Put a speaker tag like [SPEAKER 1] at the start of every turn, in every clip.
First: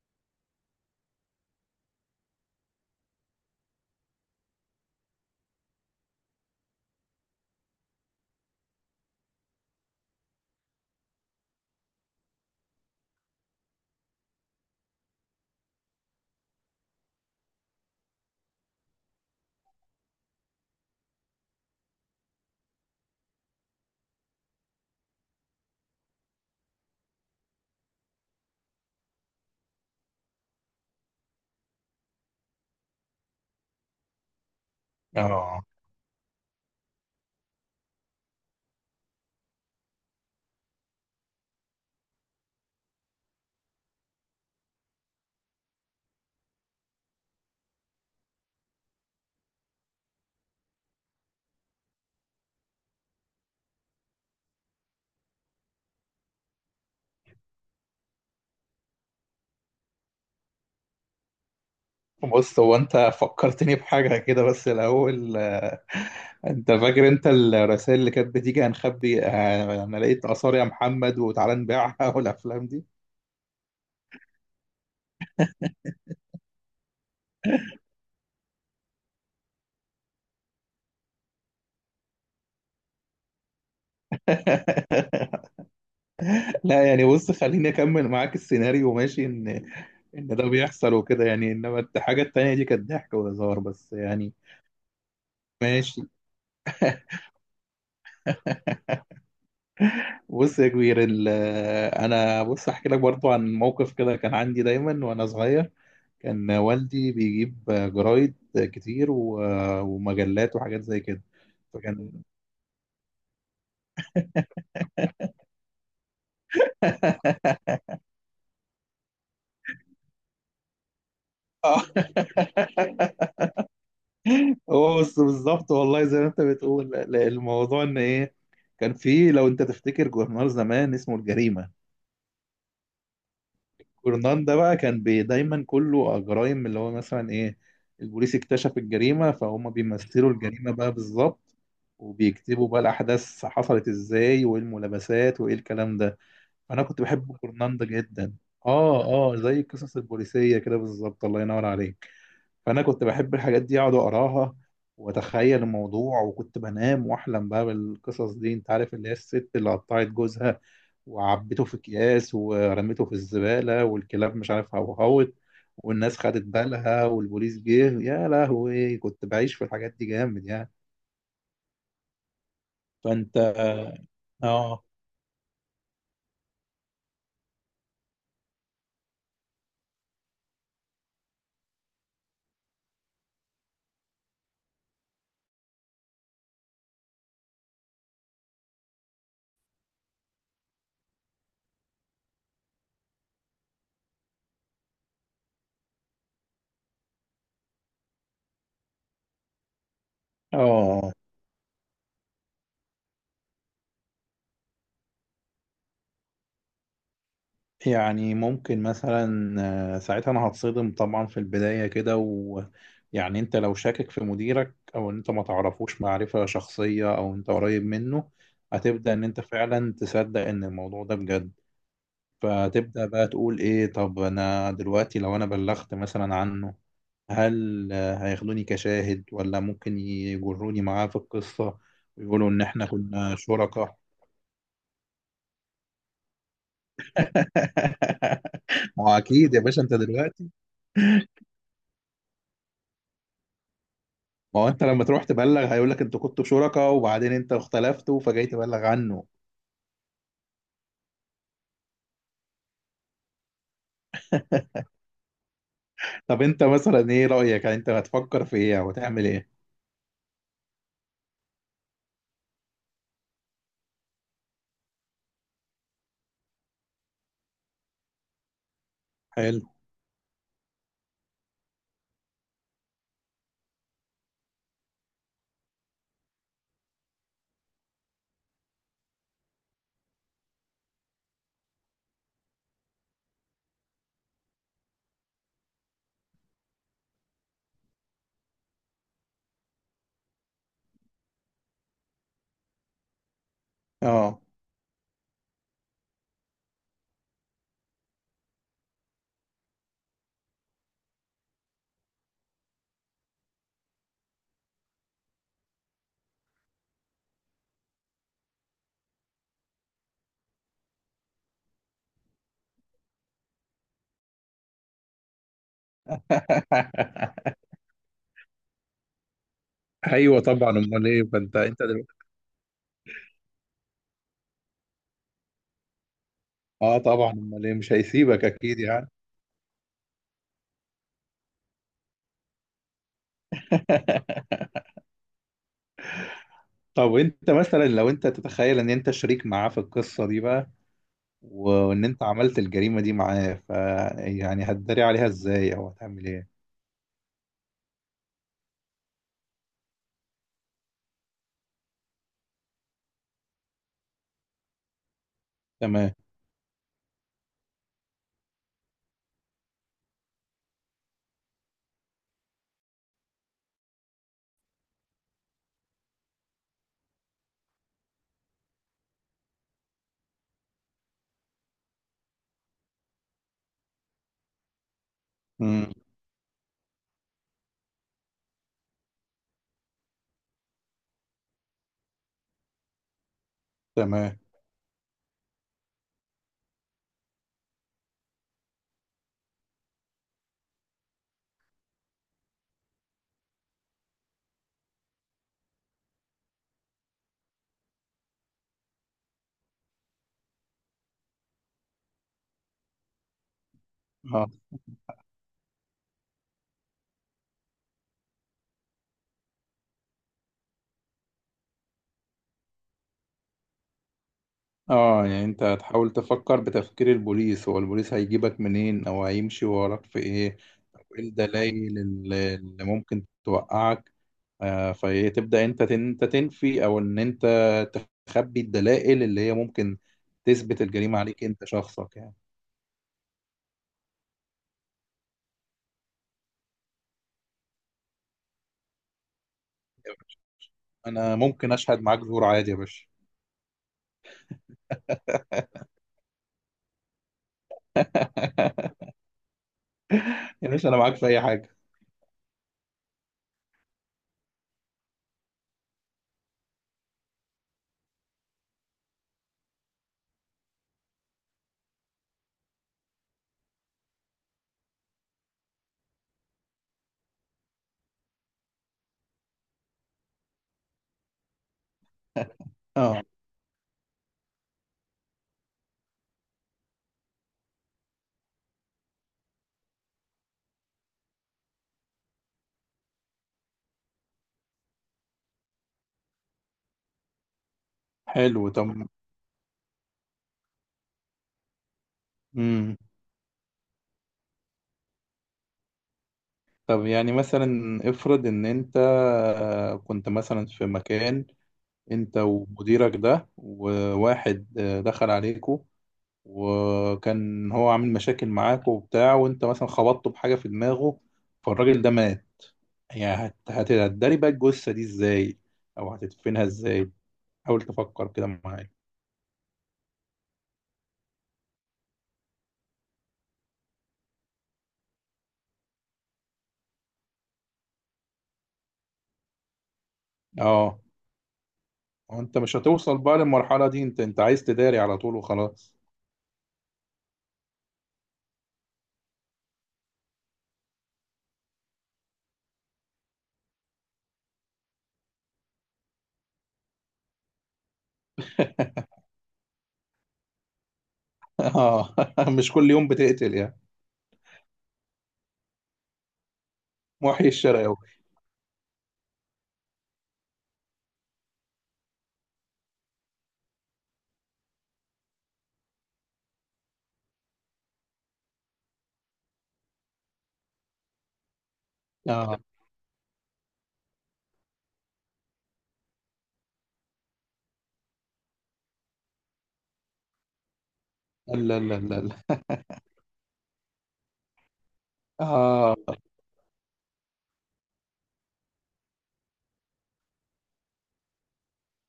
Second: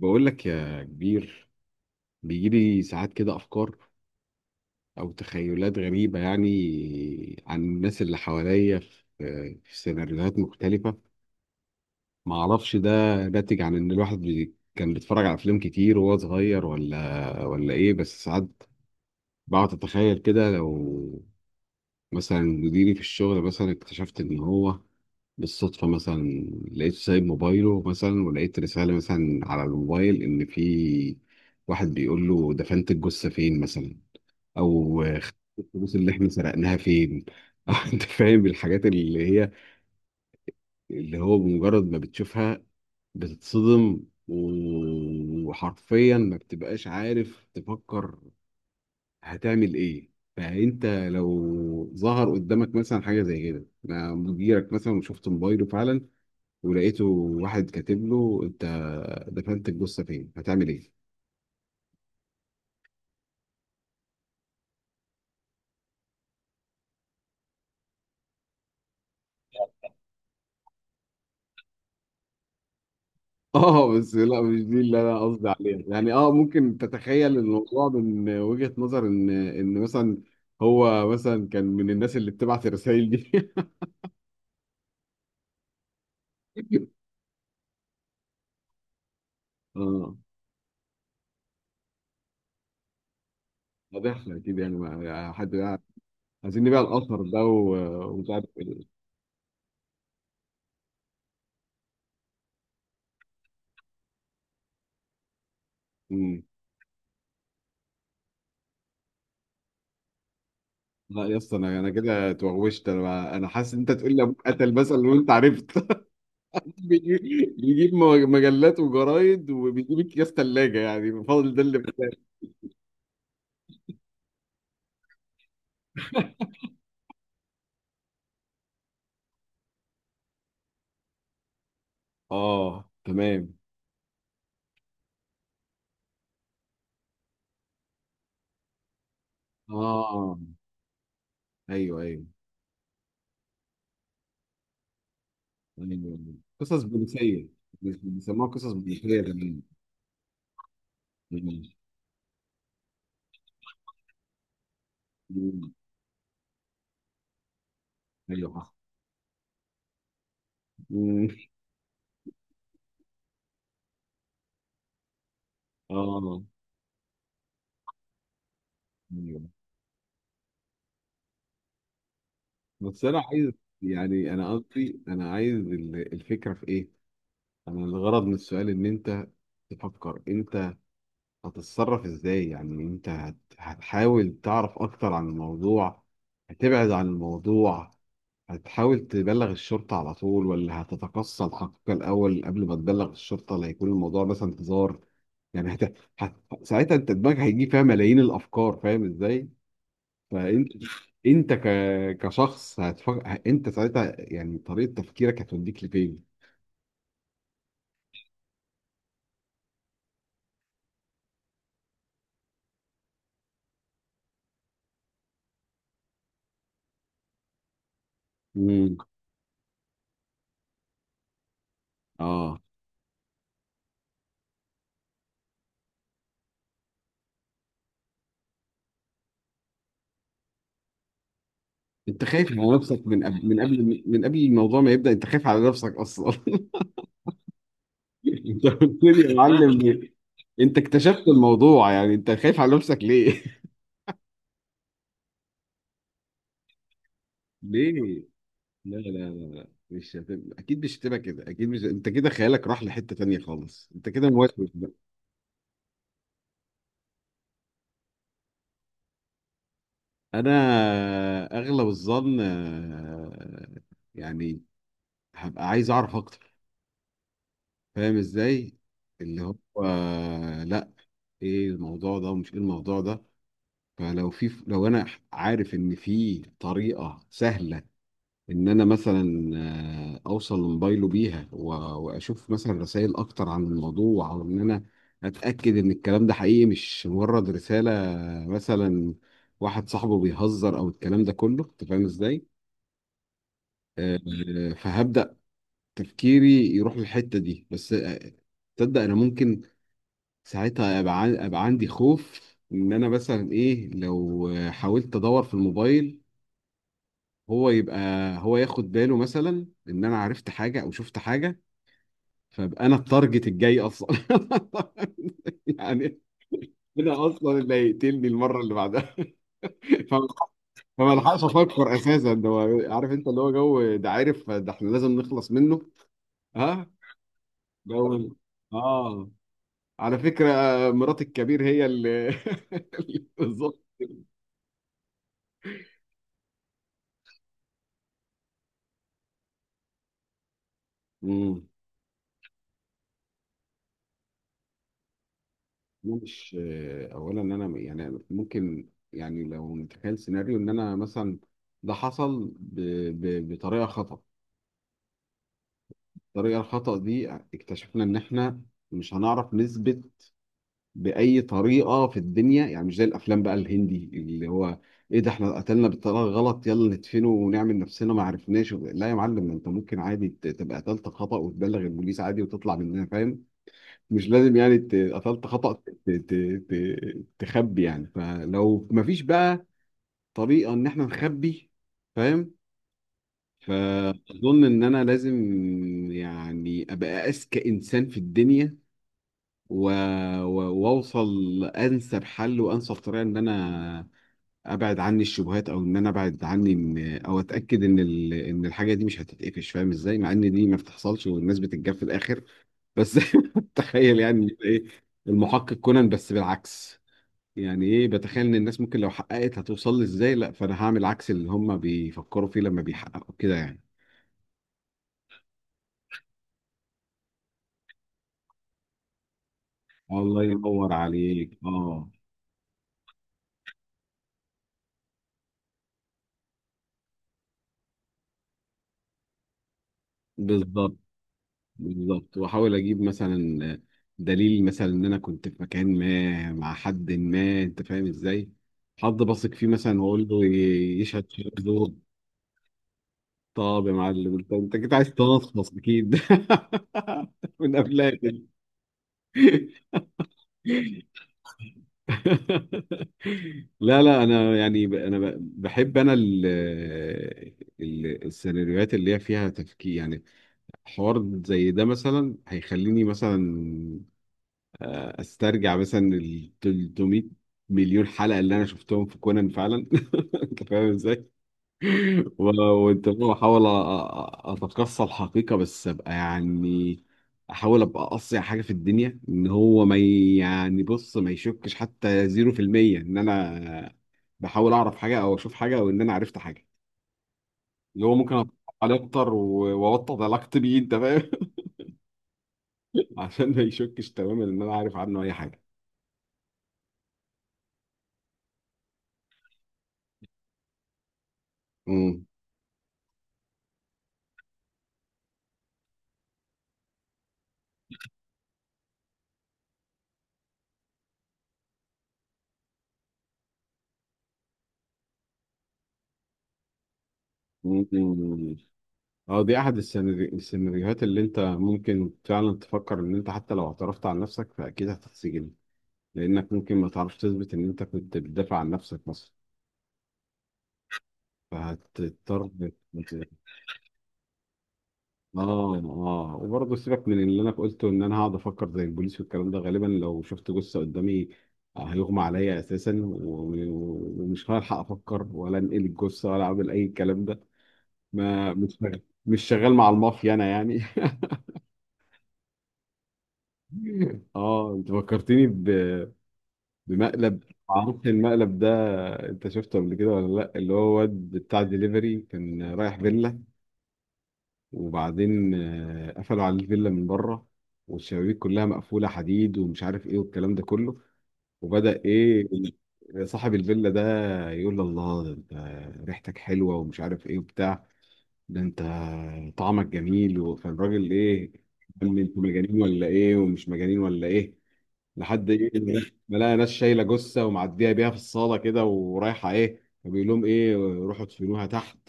[SPEAKER 1] بقول لك يا كبير، بيجيلي ساعات كده أفكار أو تخيلات غريبة يعني عن الناس اللي حواليا في سيناريوهات مختلفة. معرفش ده ناتج عن إن الواحد كان بيتفرج على أفلام كتير وهو صغير ولا إيه، بس ساعات بقعد أتخيل كده لو مثلا مديري في الشغل مثلا اكتشفت إن هو بالصدفة مثلا، لقيت سايب موبايله مثلا ولقيت رسالة مثلا على الموبايل إن في واحد بيقول له دفنت الجثة فين مثلا، أو خدت
[SPEAKER 2] اه،
[SPEAKER 1] الفلوس اللي إحنا سرقناها فين. أنت فاهم الحاجات اللي هو بمجرد ما بتشوفها بتتصدم، وحرفيا ما بتبقاش عارف تفكر هتعمل إيه. فأنت لو ظهر قدامك مثلا حاجة زي كده مع مديرك مثلا وشفت موبايله فعلا ولقيته واحد كاتب له انت دفنت الجثه فين، هتعمل ايه؟
[SPEAKER 2] بص هو انت فكرتني بحاجة كده بس الأول انت فاكر انت الرسائل اللي كانت بتيجي هنخبي. انا لقيت آثار يا محمد وتعالى نبيعها والأفلام دي.
[SPEAKER 1] اه بس لا، مش دي اللي انا قصدي عليها يعني. اه ممكن تتخيل الموضوع من وجهة نظر ان مثلا هو مثلا كان من الناس اللي بتبعت الرسائل دي.
[SPEAKER 2] لا يعني بص خليني أكمل معاك السيناريو ماشي؟ إن
[SPEAKER 1] اه،
[SPEAKER 2] إن ده بيحصل وكده يعني، إنما الحاجة التانية دي كانت ضحك وهزار بس
[SPEAKER 1] واضح
[SPEAKER 2] يعني.
[SPEAKER 1] لك اكيد يعني حد بقى
[SPEAKER 2] ماشي.
[SPEAKER 1] عايزين نبيع الاثر ده، ومش عارف ايه.
[SPEAKER 2] بص يا كبير، أنا بص أحكي لك برضو عن موقف كده كان عندي دايما وأنا صغير.
[SPEAKER 1] مم.
[SPEAKER 2] كان والدي بيجيب جرايد كتير و- ومجلات وحاجات زي كده.
[SPEAKER 1] لا يا اسطى، انا
[SPEAKER 2] فكان
[SPEAKER 1] كده اتوغوشت، انا حاسس ان انت تقول لي ابوك قتل مثلا وانت عرفت. بيجي- بيجيب مجلات وجرايد، وبيجيب اكياس ثلاجه يعني فاضل ده اللي
[SPEAKER 2] آه.
[SPEAKER 1] بتاعي.
[SPEAKER 2] هو بص بالظبط والله زي ما انت بتقول، الموضوع ان ايه. كان في لو انت تفتكر جورنال زمان اسمه الجريمة.
[SPEAKER 1] اه تمام.
[SPEAKER 2] جورنال ده بقى كان بي دايما كله جرائم، اللي هو مثلا ايه؟ البوليس اكتشف الجريمة، فهم بيمثلوا
[SPEAKER 1] اه
[SPEAKER 2] الجريمة بقى بالظبط،
[SPEAKER 1] ايوه، ايوه،
[SPEAKER 2] وبيكتبوا بقى الأحداث حصلت ازاي وايه الملابسات وايه الكلام ده.
[SPEAKER 1] ايوه، قصص
[SPEAKER 2] انا كنت بحب
[SPEAKER 1] بوليسيه،
[SPEAKER 2] كورناندا جدا.
[SPEAKER 1] بيسموها قصص
[SPEAKER 2] اه.
[SPEAKER 1] بوليسيه
[SPEAKER 2] اه زي القصص البوليسيه كده بالظبط، الله
[SPEAKER 1] زمان.
[SPEAKER 2] ينور عليك. فانا كنت بحب الحاجات دي اقعد اقراها واتخيل
[SPEAKER 1] مم.
[SPEAKER 2] الموضوع، وكنت بنام واحلم بقى بالقصص
[SPEAKER 1] ايوه
[SPEAKER 2] دي. انت
[SPEAKER 1] صح.
[SPEAKER 2] عارف اللي هي الست اللي قطعت جوزها
[SPEAKER 1] مم.
[SPEAKER 2] وعبته في اكياس ورميته في الزباله، والكلاب مش عارف هوهوت، والناس
[SPEAKER 1] اه
[SPEAKER 2] خدت بالها والبوليس جه، يا لهوي كنت
[SPEAKER 1] ايوه.
[SPEAKER 2] بعيش في الحاجات دي جامد يعني.
[SPEAKER 1] بس انا
[SPEAKER 2] فانت.
[SPEAKER 1] عايز يعني، انا
[SPEAKER 2] اه.
[SPEAKER 1] قصدي انا عايز الفكره في ايه؟ انا الغرض من السؤال ان انت تفكر انت هتتصرف ازاي. يعني انت هتحاول تعرف اكتر عن الموضوع، هتبعد عن الموضوع، هتحاول تبلغ الشرطة على طول، ولا هتتقصى الحقيقة الأول قبل ما تبلغ الشرطة لا يكون الموضوع مثلا هزار؟ يعني ساعتها انت دماغك هيجي فيها ملايين الأفكار، فاهم ازاي؟ فانت
[SPEAKER 2] اه
[SPEAKER 1] انت كشخص هتفكر انت ساعتها، يعني طريقة تفكيرك هتوديك لفين؟
[SPEAKER 2] يعني ممكن مثلا ساعتها انا هتصدم طبعا في البداية كده، ويعني انت لو شاكك في مديرك او انت ما تعرفوش معرفة شخصية او انت قريب منه،
[SPEAKER 1] امم
[SPEAKER 2] هتبدأ ان انت فعلا تصدق ان الموضوع ده بجد.
[SPEAKER 1] اه،
[SPEAKER 2] فتبدأ بقى تقول ايه، طب انا دلوقتي لو انا بلغت مثلا عنه، هل هياخدوني كشاهد ولا ممكن يجروني معاه في القصة،
[SPEAKER 1] انت
[SPEAKER 2] ويقولوا
[SPEAKER 1] خايف
[SPEAKER 2] ان
[SPEAKER 1] على
[SPEAKER 2] احنا
[SPEAKER 1] نفسك من
[SPEAKER 2] كنا
[SPEAKER 1] قبل من
[SPEAKER 2] شركاء؟
[SPEAKER 1] قبل من قبل الموضوع ما يبدأ، انت خايف على نفسك اصلا. انت قلت
[SPEAKER 2] ما هو
[SPEAKER 1] لي يا
[SPEAKER 2] اكيد يا باشا انت
[SPEAKER 1] معلم،
[SPEAKER 2] دلوقتي.
[SPEAKER 1] انت اكتشفت الموضوع، يعني انت خايف على نفسك ليه؟
[SPEAKER 2] ما هو انت لما تروح تبلغ هيقول لك انتوا كنتوا شركاء وبعدين انت
[SPEAKER 1] ليه؟
[SPEAKER 2] اختلفتوا فجاي تبلغ
[SPEAKER 1] لا لا
[SPEAKER 2] عنه.
[SPEAKER 1] لا لا، مش هتبقى اكيد، مش هتبقى كده اكيد. مش انت كده خيالك راح لحتة تانية خالص، انت كده موسوس بقى.
[SPEAKER 2] طب انت مثلا ايه رأيك، يعني انت هتفكر في ايه او هتعمل ايه؟
[SPEAKER 1] انا اغلب الظن يعني هبقى عايز اعرف اكتر، فاهم ازاي؟ اللي هو
[SPEAKER 2] حلو.
[SPEAKER 1] لا، ايه الموضوع ده ومش ايه الموضوع ده. فلو في لو انا عارف ان في طريقه سهله ان انا مثلا اوصل لموبايله بيها واشوف مثلا رسائل اكتر عن الموضوع، او ان انا اتاكد ان الكلام ده حقيقي مش مجرد رساله مثلا واحد صاحبه بيهزر، او الكلام ده كله، انت فاهم ازاي؟ آه،
[SPEAKER 2] اه.
[SPEAKER 1] فهبدا تفكيري يروح للحته دي. بس تصدق انا ممكن ساعتها ابقى أبقى عندي خوف ان انا مثلا ايه، لو حاولت ادور في الموبايل، هو يبقى هو ياخد باله مثلا ان انا عرفت حاجه او شفت حاجه، فابقى انا التارجت الجاي اصلا. يعني انا اصلا اللي هيقتلني المره اللي بعدها. فما
[SPEAKER 2] ايوه طبعا، امال
[SPEAKER 1] فما
[SPEAKER 2] ايه،
[SPEAKER 1] الحقش
[SPEAKER 2] فانت
[SPEAKER 1] افكر
[SPEAKER 2] دلوقتي.
[SPEAKER 1] اساسا، ده هو عارف، انت اللي هو جو ده، عارف، ده احنا لازم نخلص منه. ها،
[SPEAKER 2] اه طبعا، امال ايه، مش
[SPEAKER 1] جو ال-
[SPEAKER 2] هيسيبك اكيد يعني.
[SPEAKER 1] اه، على فكره مرات الكبير هي اللي بالظبط.
[SPEAKER 2] طب انت مثلا لو انت تتخيل ان انت شريك معاه في القصة دي بقى، وان انت عملت الجريمة دي معاه، ف يعني هتداري عليها ازاي او
[SPEAKER 1] انا
[SPEAKER 2] هتعمل
[SPEAKER 1] مش،
[SPEAKER 2] ايه؟
[SPEAKER 1] اولا ان انا يعني ممكن، يعني لو نتخيل سيناريو ان انا مثلا ده حصل بطريقه خطا،
[SPEAKER 2] تمام.
[SPEAKER 1] الطريقه الخطا دي اكتشفنا ان احنا مش هنعرف نثبت باي طريقه في الدنيا. يعني مش زي الافلام بقى الهندي اللي هو ايه ده، احنا قتلنا بالطريقه الغلط، يلا ندفنه ونعمل نفسنا ما عرفناش. لا يا معلم، انت ممكن عادي تبقى قتلت خطا وتبلغ البوليس عادي وتطلع مننا، فاهم؟ مش لازم يعني ت- قتلت خطأ ت-
[SPEAKER 2] امم.
[SPEAKER 1] ت- ت- تخبي يعني. فلو مفيش بقى طريقة ان احنا نخبي، فاهم،
[SPEAKER 2] تمام.
[SPEAKER 1] فاظن ان انا لازم يعني ابقى اذكى انسان في الدنيا و... و... واوصل لانسب حل وانسب طريقة ان انا ابعد عني الشبهات، او ان انا ابعد عني او اتاكد ان ان الحاجة دي مش هتتقفش، فاهم ازاي؟ مع ان دي ما بتحصلش والناس بتتجاب في الاخر، بس تخيل يعني،
[SPEAKER 2] اه.
[SPEAKER 1] يبقى ايه، المحقق كونان بس بالعكس. يعني ايه، بتخيل ان الناس ممكن لو حققت هتوصل لي ازاي، لا فانا هعمل عكس اللي هم بيفكروا فيه لما بيحققوا كده يعني.
[SPEAKER 2] اه يعني انت هتحاول تفكر بتفكير البوليس، هو البوليس هيجيبك منين او هيمشي وراك في
[SPEAKER 1] الله
[SPEAKER 2] ايه،
[SPEAKER 1] ينور
[SPEAKER 2] او ايه
[SPEAKER 1] عليك.
[SPEAKER 2] الدلائل
[SPEAKER 1] اه
[SPEAKER 2] اللي ممكن توقعك. فتبدأ انت تنفي او ان انت تخبي الدلائل اللي هي ممكن تثبت
[SPEAKER 1] بالظبط،
[SPEAKER 2] الجريمة عليك انت شخصك يعني.
[SPEAKER 1] بالظبط، واحاول اجيب مثلا دليل مثلا ان انا كنت في مكان ما مع حد ما، انت فاهم ازاي؟ حد بثق فيه مثلا واقول له يشهد
[SPEAKER 2] انا
[SPEAKER 1] شهاده
[SPEAKER 2] ممكن
[SPEAKER 1] زور.
[SPEAKER 2] اشهد معاك زور عادي يا باشا.
[SPEAKER 1] طب يا معلم، انت كنت عايز تنصف اكيد من قبلها كده.
[SPEAKER 2] يا باشا انا معاك في اي حاجة.
[SPEAKER 1] لا لا، انا يعني بحب انا السيناريوهات اللي هي فيها تفكير يعني. حوار زي ده مثلا هيخليني مثلا استرجع مثلا ال 300 مليون حلقه اللي انا شفتهم في كونان فعلا. انت فاهم ازاي؟ و- وانت
[SPEAKER 2] اه،
[SPEAKER 1] فاهم، احاول اتقصى الحقيقه. بس ابقى يعني احاول ابقى اقصى حاجه في الدنيا ان هو ما يعني بص، ما يشكش حتى 0% ان انا بحاول اعرف حاجه او اشوف حاجه او ان انا عرفت حاجه، اللي هو ممكن اتفرج
[SPEAKER 2] حلو. طب.
[SPEAKER 1] عليه اكتر واوطد علاقتي بيه، انت فاهم؟
[SPEAKER 2] مم.
[SPEAKER 1] عشان ما يشكش تماما ان انا عارف عنه اي حاجه.
[SPEAKER 2] طب يعني مثلا افرض ان انت كنت مثلا في مكان،
[SPEAKER 1] امم
[SPEAKER 2] انت ومديرك ده، وواحد دخل عليكوا وكان هو عامل مشاكل معاك وبتاع، وانت مثلا خبطته بحاجة في دماغه فالراجل ده مات. يعني هتداري بقى الجثة دي ازاي، او هتدفنها ازاي؟ حاول تفكر كده
[SPEAKER 1] أمم.
[SPEAKER 2] معايا.
[SPEAKER 1] اه دي احد السيناريوهات اللي انت ممكن فعلا تفكر ان انت حتى لو اعترفت عن نفسك فاكيد هتتسجن، لانك ممكن ما تعرفش تثبت ان انت كنت بتدافع عن نفسك مثلا،
[SPEAKER 2] اه.
[SPEAKER 1] فهتضطر.
[SPEAKER 2] وانت مش هتوصل بقى للمرحلة دي، انت عايز تداري على طول
[SPEAKER 1] اه
[SPEAKER 2] وخلاص.
[SPEAKER 1] اه، وبرضه سيبك من اللي انا قلته ان انا هقعد افكر زي البوليس والكلام ده. غالبا لو شفت جثه قدامي هيغمى عليا اساسا، و- ومش هلحق افكر ولا انقل الجثه ولا اعمل اي الكلام ده. ما مش شغال، مش شغال مع المافيا انا يعني.
[SPEAKER 2] اه. مش كل يوم بتقتل يعني.
[SPEAKER 1] اه انت فكرتني بمقلب.
[SPEAKER 2] محيي الشرق أوي.
[SPEAKER 1] معرفش المقلب ده انت شفته قبل كده ولا لا، اللي هو واد بتاع دليفري كان رايح فيلا، وبعدين قفلوا عليه الفيلا من بره والشبابيك كلها مقفولة حديد ومش عارف ايه والكلام ده كله، وبدأ ايه،
[SPEAKER 2] اه.
[SPEAKER 1] صاحب الفيلا ده يقول له، الله ده انت ريحتك حلوة ومش عارف ايه وبتاع، ده انت طعمك جميل، فالراجل ايه،
[SPEAKER 2] لا لا
[SPEAKER 1] قال
[SPEAKER 2] لا
[SPEAKER 1] لي انتوا
[SPEAKER 2] لا.
[SPEAKER 1] مجانين ولا ايه ومش مجانين ولا ايه، لحد ايه،
[SPEAKER 2] اه.
[SPEAKER 1] ما لقى ناس شايلة جثة ومعدية بيها في الصالة كده ورايحة ايه، فبيقول لهم ايه، روحوا ادفنوها تحت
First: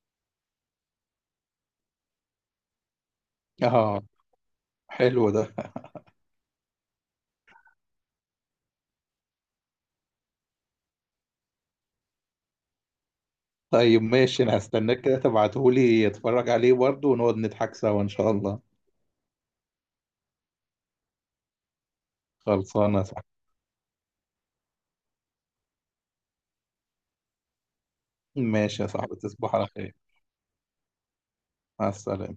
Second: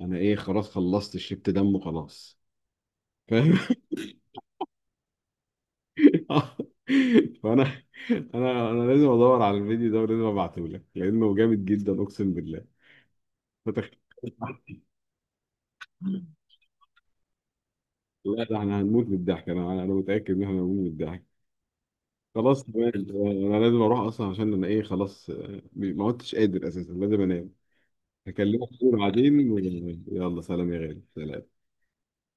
[SPEAKER 1] انا ايه خلاص خلصت شربت دم وخلاص، فاهم؟
[SPEAKER 2] اه حلو ده.
[SPEAKER 1] آه. فانا انا لازم ادور على الفيديو ده ولازم ابعته لك لانه جامد جدا اقسم بالله. فتخ...
[SPEAKER 2] طيب ماشي، انا هستناك كده تبعتهولي اتفرج عليه برضه، ونقعد نضحك سوا ان شاء
[SPEAKER 1] لا ده
[SPEAKER 2] الله.
[SPEAKER 1] احنا هنموت من الضحك، انا متاكد ان احنا هنموت من الضحك. خلاص تمام،
[SPEAKER 2] خلصانه صح.
[SPEAKER 1] انا لازم اروح اصلا عشان انا ايه خلاص، ما عدتش قادر اساسا، لازم انام. هكلمك
[SPEAKER 2] ماشي يا صاحبي،
[SPEAKER 1] بعدين
[SPEAKER 2] تصبح على خير.
[SPEAKER 1] يلا سلام يا غالي، سلام.
[SPEAKER 2] مع السلامه.